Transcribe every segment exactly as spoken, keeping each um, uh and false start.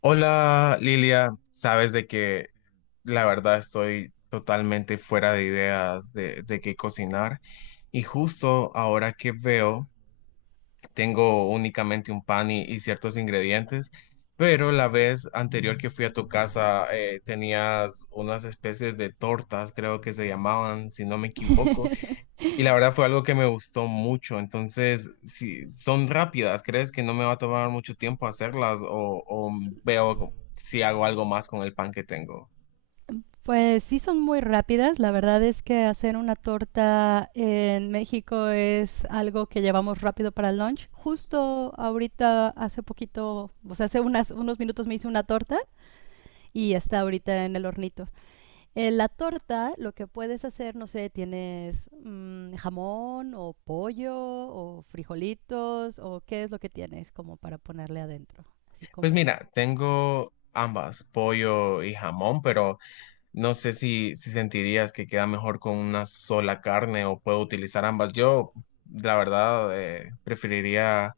Hola Lilia, sabes de que la verdad estoy totalmente fuera de ideas de, de qué cocinar y justo ahora que veo tengo únicamente un pan y, y ciertos ingredientes, pero la vez anterior que fui a tu casa eh, tenías unas especies de tortas, creo que se llamaban, si no me equivoco. Y la verdad fue algo que me gustó mucho. Entonces, si son rápidas, ¿crees que no me va a tomar mucho tiempo hacerlas o, o veo si hago algo más con el pan que tengo? Pues sí son muy rápidas, la verdad es que hacer una torta en México es algo que llevamos rápido para el lunch. Justo ahorita, hace poquito, o sea, hace unas- unos minutos me hice una torta y está ahorita en el hornito. Eh, la torta, lo que puedes hacer, no sé, tienes mm, jamón o pollo o frijolitos o qué es lo que tienes como para ponerle adentro, así Pues como. mira, tengo ambas, pollo y jamón, pero no sé si, si sentirías que queda mejor con una sola carne o puedo utilizar ambas. Yo, la verdad, eh, preferiría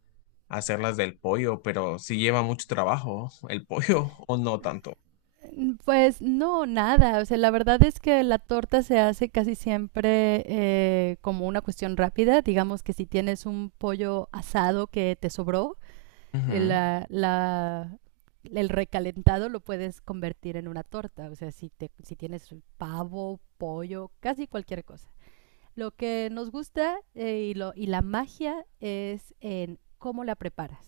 hacerlas del pollo, pero si lleva mucho trabajo el pollo o no tanto. Mm, pues no, nada. O sea, la verdad es que la torta se hace casi siempre eh, como una cuestión rápida. Digamos que si tienes un pollo asado que te sobró, eh, Ujú. la, la- el recalentado lo puedes convertir en una torta. O sea, si, te, si tienes pavo, pollo, casi cualquier cosa. Lo que nos gusta eh, y, lo, y la magia es en cómo la preparas.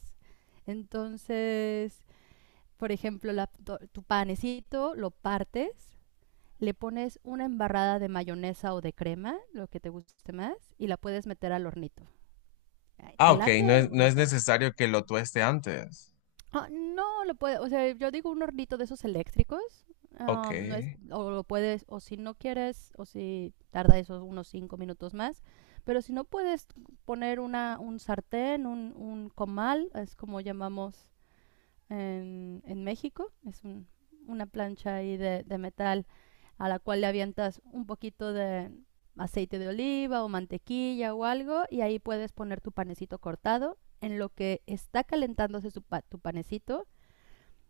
Entonces, por ejemplo, la- to- tu panecito lo partes, le pones una embarrada de mayonesa o de crema, lo que te guste más, y la puedes meter al hornito. Ay, Ah, ¿te ok, no late es, o no no es te late? necesario que lo tueste antes. Ah, no, lo puedes, o sea, yo digo un hornito de esos eléctricos. Ok. Ah, no es, o lo puedes, o si no quieres, o si tarda esos unos cinco minutos más, pero si no puedes poner una, un sartén, un, un comal, es como llamamos en, en México. Es un- una plancha ahí de, de metal a la cual le avientas un poquito de aceite de oliva o mantequilla o algo y ahí puedes poner tu panecito cortado. En lo que está calentándose su pa- tu panecito,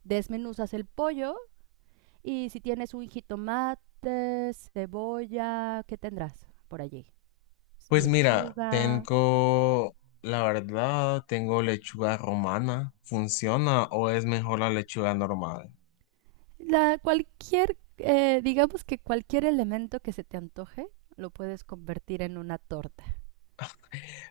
desmenuzas el pollo y si tienes un jitomate, cebolla, ¿qué tendrás por allí? Pues mira, Lechuga, tengo, la verdad, tengo lechuga romana. ¿Funciona o es mejor la lechuga normal? la cualquier, eh, digamos que cualquier elemento que se te antoje, lo puedes convertir en una torta.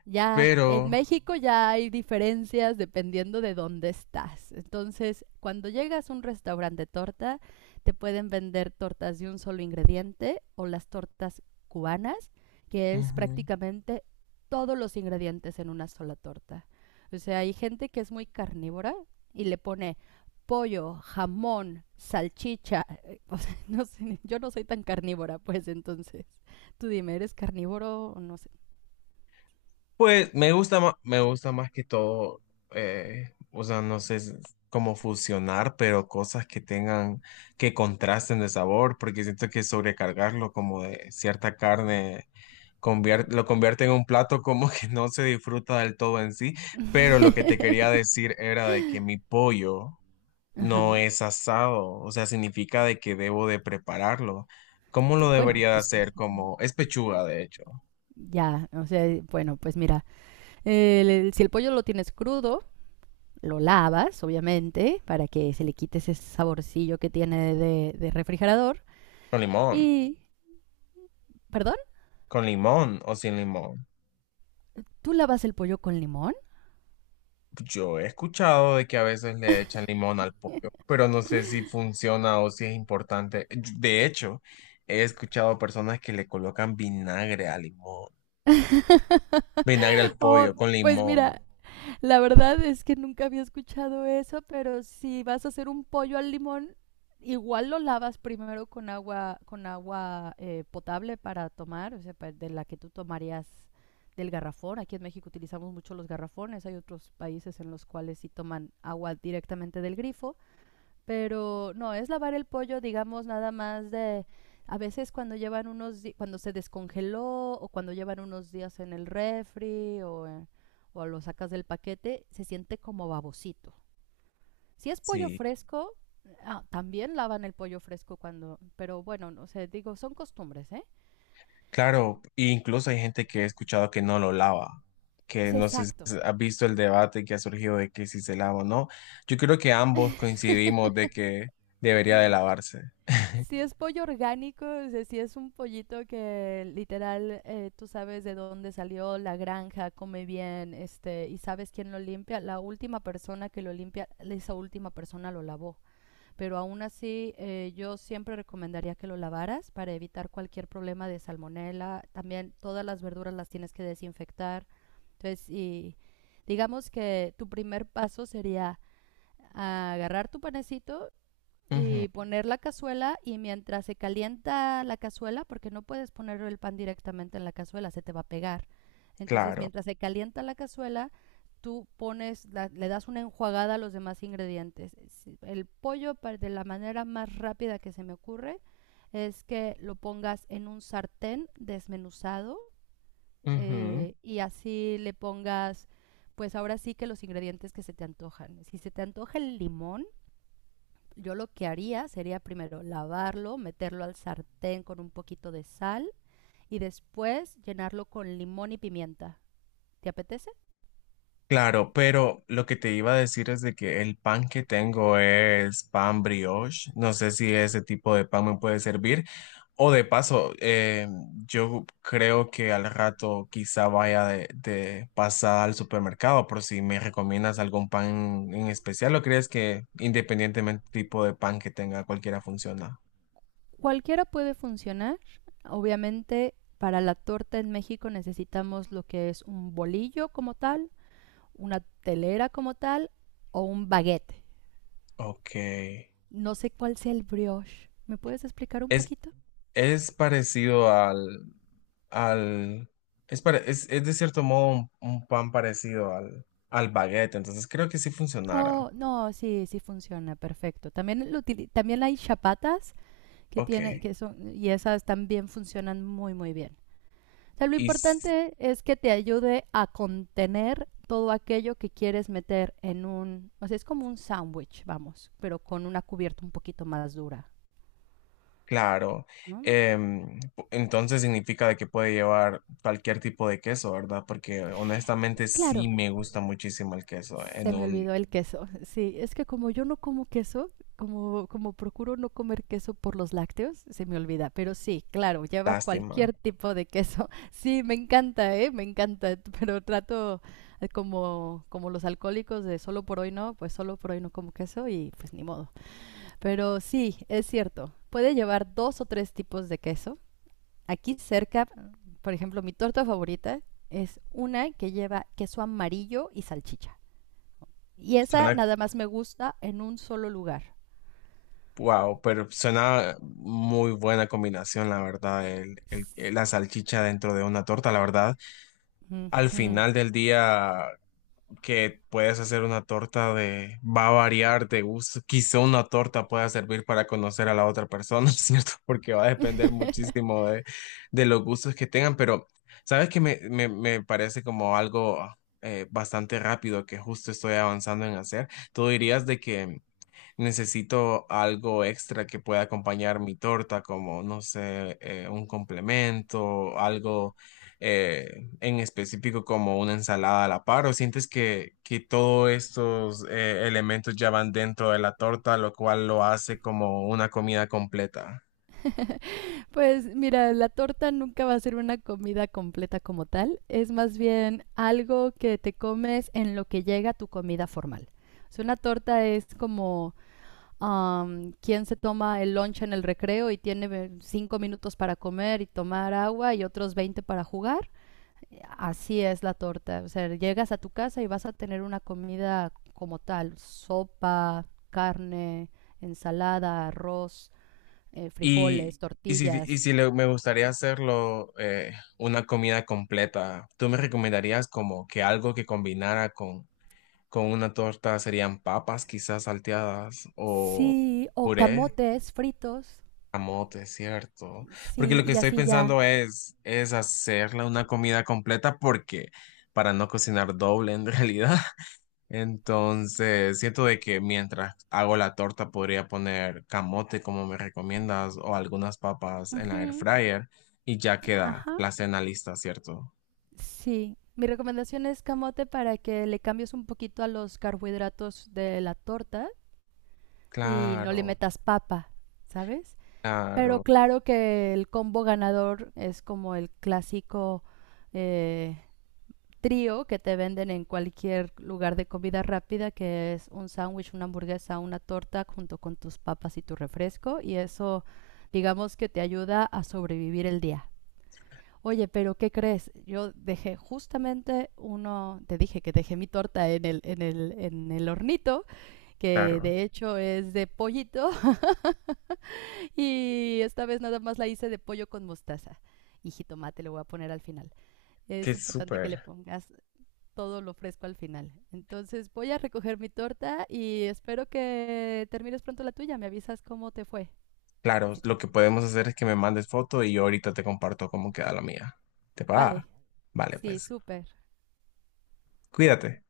Ya, en Pero, México ya hay diferencias dependiendo de dónde estás. Entonces, cuando llegas a un restaurante de torta, te pueden vender tortas de un solo ingrediente o las tortas cubanas, que es prácticamente todos los ingredientes en una sola torta. O sea, hay gente que es muy carnívora y le pone pollo, jamón, salchicha. O sea, no sé, yo no soy tan carnívora, pues entonces, tú dime, ¿eres carnívoro o no sé? pues me gusta más, me gusta más que todo, eh, o sea, no sé s- cómo fusionar, pero cosas que tengan, que contrasten de sabor, porque siento que sobrecargarlo como de cierta carne convier- lo convierte en un plato como que no se disfruta del todo en sí, pero lo que te quería decir era de que mi pollo no Ajá. es asado, o sea, significa de que debo de prepararlo. ¿Cómo Que, lo bueno, debería de pues hacer? Como es pechuga, de hecho, ya, o sea, bueno, pues mira, el- el- si el pollo lo tienes crudo, lo lavas, obviamente, para que se le quite ese saborcillo que tiene de, de refrigerador. con limón. Y, perdón, ¿Con limón o sin limón? ¿tú lavas el pollo con limón? Yo he escuchado de que a veces le echan limón al pollo, pero no sé si funciona o si es importante. Yo... De hecho, he escuchado personas que le colocan vinagre al limón, vinagre al Oh, pollo con pues limón. mira, la verdad es que nunca había escuchado eso, pero si vas a hacer un pollo al limón, igual lo lavas primero con agua, con agua eh, potable para tomar, o sea, pa- de la que tú tomarías del garrafón. Aquí en México utilizamos mucho los garrafones, hay otros países en los cuales sí toman agua directamente del grifo, pero no, es lavar el pollo, digamos, nada más de a veces cuando llevan unos di- cuando se descongeló o cuando llevan unos días en el refri o, eh, o lo sacas del paquete, se siente como babosito. Si es pollo Sí, fresco, ah, también lavan el pollo fresco cuando, pero bueno, no sé, digo, son costumbres, ¿eh? claro, e incluso hay gente que he escuchado que no lo lava, que Sí, no sé si exacto. has visto el debate que ha surgido de que si se lava o no. Yo creo que ambos coincidimos de que debería de lavarse. Si es pollo orgánico, o sea, si es un pollito que literal eh, tú sabes de dónde salió la granja, come bien, este, y sabes quién lo limpia, la última persona que lo limpia, esa última persona lo lavó. Pero aún así, eh, yo siempre recomendaría que lo lavaras para evitar cualquier problema de salmonela. También todas las verduras las tienes que desinfectar. Entonces, y digamos que tu primer paso sería agarrar tu panecito Ujú, y poner la cazuela y mientras se calienta la cazuela, porque no puedes poner el pan directamente en la cazuela, se te va a pegar. Entonces, claro. mientras se calienta la cazuela, tú pones, la- le das una enjuagada a los demás ingredientes. Si- El pollo, pa- de la manera más rápida que se me ocurre, es que lo pongas en un sartén desmenuzado Ujú. eh, y así le pongas, pues ahora sí que los ingredientes que se te antojan. Si se te antoja el limón, yo lo que haría sería primero lavarlo, meterlo al sartén con un poquito de sal y después llenarlo con limón y pimienta. ¿Te apetece? Claro, pero lo que te iba a decir es de que el pan que tengo es pan brioche. No sé si ese tipo de pan me puede servir. O de paso, eh, yo creo que al rato quizá vaya de, de pasada al supermercado por si me recomiendas algún pan en especial o crees que independientemente tipo de pan que tenga, cualquiera funciona. Cualquiera puede funcionar. Obviamente, para la torta en México necesitamos lo que es un bolillo como tal, una telera como tal o un baguete. Ok. No sé cuál sea el brioche. ¿Me puedes explicar un Es, poquito? es parecido al, al, es, pare- es, es de cierto modo un, un pan parecido al, al baguette, entonces creo que sí funcionará. Oh, no, sí, sí funciona, perfecto. También, lo util- también hay chapatas que Ok. tiene, que son, y esas también funcionan muy, muy bien. O sea, lo Y importante es que te ayude a contener todo aquello que quieres meter en un, o sea, es como un sándwich, vamos, pero con una cubierta un poquito más dura, claro, ¿no? em, pu- entonces significa de que puede llevar cualquier tipo de queso, ¿verdad? Porque honestamente sí Claro, me gusta muchísimo el queso, se en me olvidó un el queso. Sí, es que como yo no como queso, como, como procuro no comer queso por los lácteos, se me olvida. Pero sí, claro, lleva lástima. cualquier tipo de queso. Sí, me encanta, ¿eh? Me encanta. Pero trato eh, como, como los alcohólicos de solo por hoy no, pues solo por hoy no como queso y pues ni modo. Pero sí, es cierto. Puede llevar dos o tres tipos de queso. Aquí cerca, por ejemplo, mi torta favorita es una que lleva queso amarillo y salchicha. Y esa Suena, nada más me gusta en un solo lugar. wow, pero suena muy buena combinación, la verdad, el, el- la salchicha dentro de una torta, la verdad. Al Ujú. final del día que puedes hacer una torta de, va a variar de gusto. Quizá una torta pueda servir para conocer a la otra persona, ¿cierto? Porque va a depender muchísimo de, de los gustos que tengan, pero sabes que me, me, me parece como algo eh, bastante rápido que justo estoy avanzando en hacer. Tú dirías de que necesito algo extra que pueda acompañar mi torta, como, no sé, eh, un complemento, algo eh, en específico como una ensalada a la par, o sientes que, que todos estos eh, elementos ya van dentro de la torta, lo cual lo hace como una comida completa. Pues mira, la torta nunca va a ser una comida completa como tal, es más bien algo que te comes en lo que llega tu comida formal. O sea, una torta es como am, quien se toma el lunch en el recreo y tiene ve- cinco minutos para comer y tomar agua y otros veinte para jugar. Así es la torta. O sea, llegas a tu casa y vas a tener una comida como tal, sopa, carne, ensalada, arroz, eh, Y, frijoles, y si, y tortillas. si le- me gustaría hacerlo eh, una comida completa, ¿tú me recomendarías como que algo que combinara con una torta serían papas quizás salteadas o Sí, o puré, camotes fritos. camote, ¿cierto? Porque Sí, lo que y estoy así ya. pensando es, es hacerla una comida completa porque para no cocinar doble en realidad. Entonces, siento de que mientras hago la torta podría poner camote como me recomiendas o algunas papas en la air Ujú, fryer y ya queda ajá. la cena lista, ¿cierto? Sí. Mi recomendación es camote para que le cambies un poquito a los carbohidratos de la torta y no le Claro, metas papa, ¿sabes? Pero claro, claro que el combo ganador es como el clásico eh, trío que te venden en cualquier lugar de comida rápida, que es un sándwich, una hamburguesa, una torta junto con tus papas y tu refresco. Y eso, digamos que te ayuda a sobrevivir el día. Oye, pero ¿qué crees? Yo dejé justamente uno, te dije que dejé mi torta en el, en el, en el hornito, que claro. de hecho es de pollito y esta vez nada más la hice de pollo con mostaza y jitomate le voy a poner al final. Qué Es importante que le súper. pongas todo lo fresco al final. Entonces voy a recoger mi torta y espero que termines pronto la tuya. Me avisas cómo te fue. Claro, Si te- lo que podemos hacer es que me mandes foto y yo ahorita te comparto cómo queda la mía. ¿Te va? Vale, Vale, sí, pues, súper. cuídate.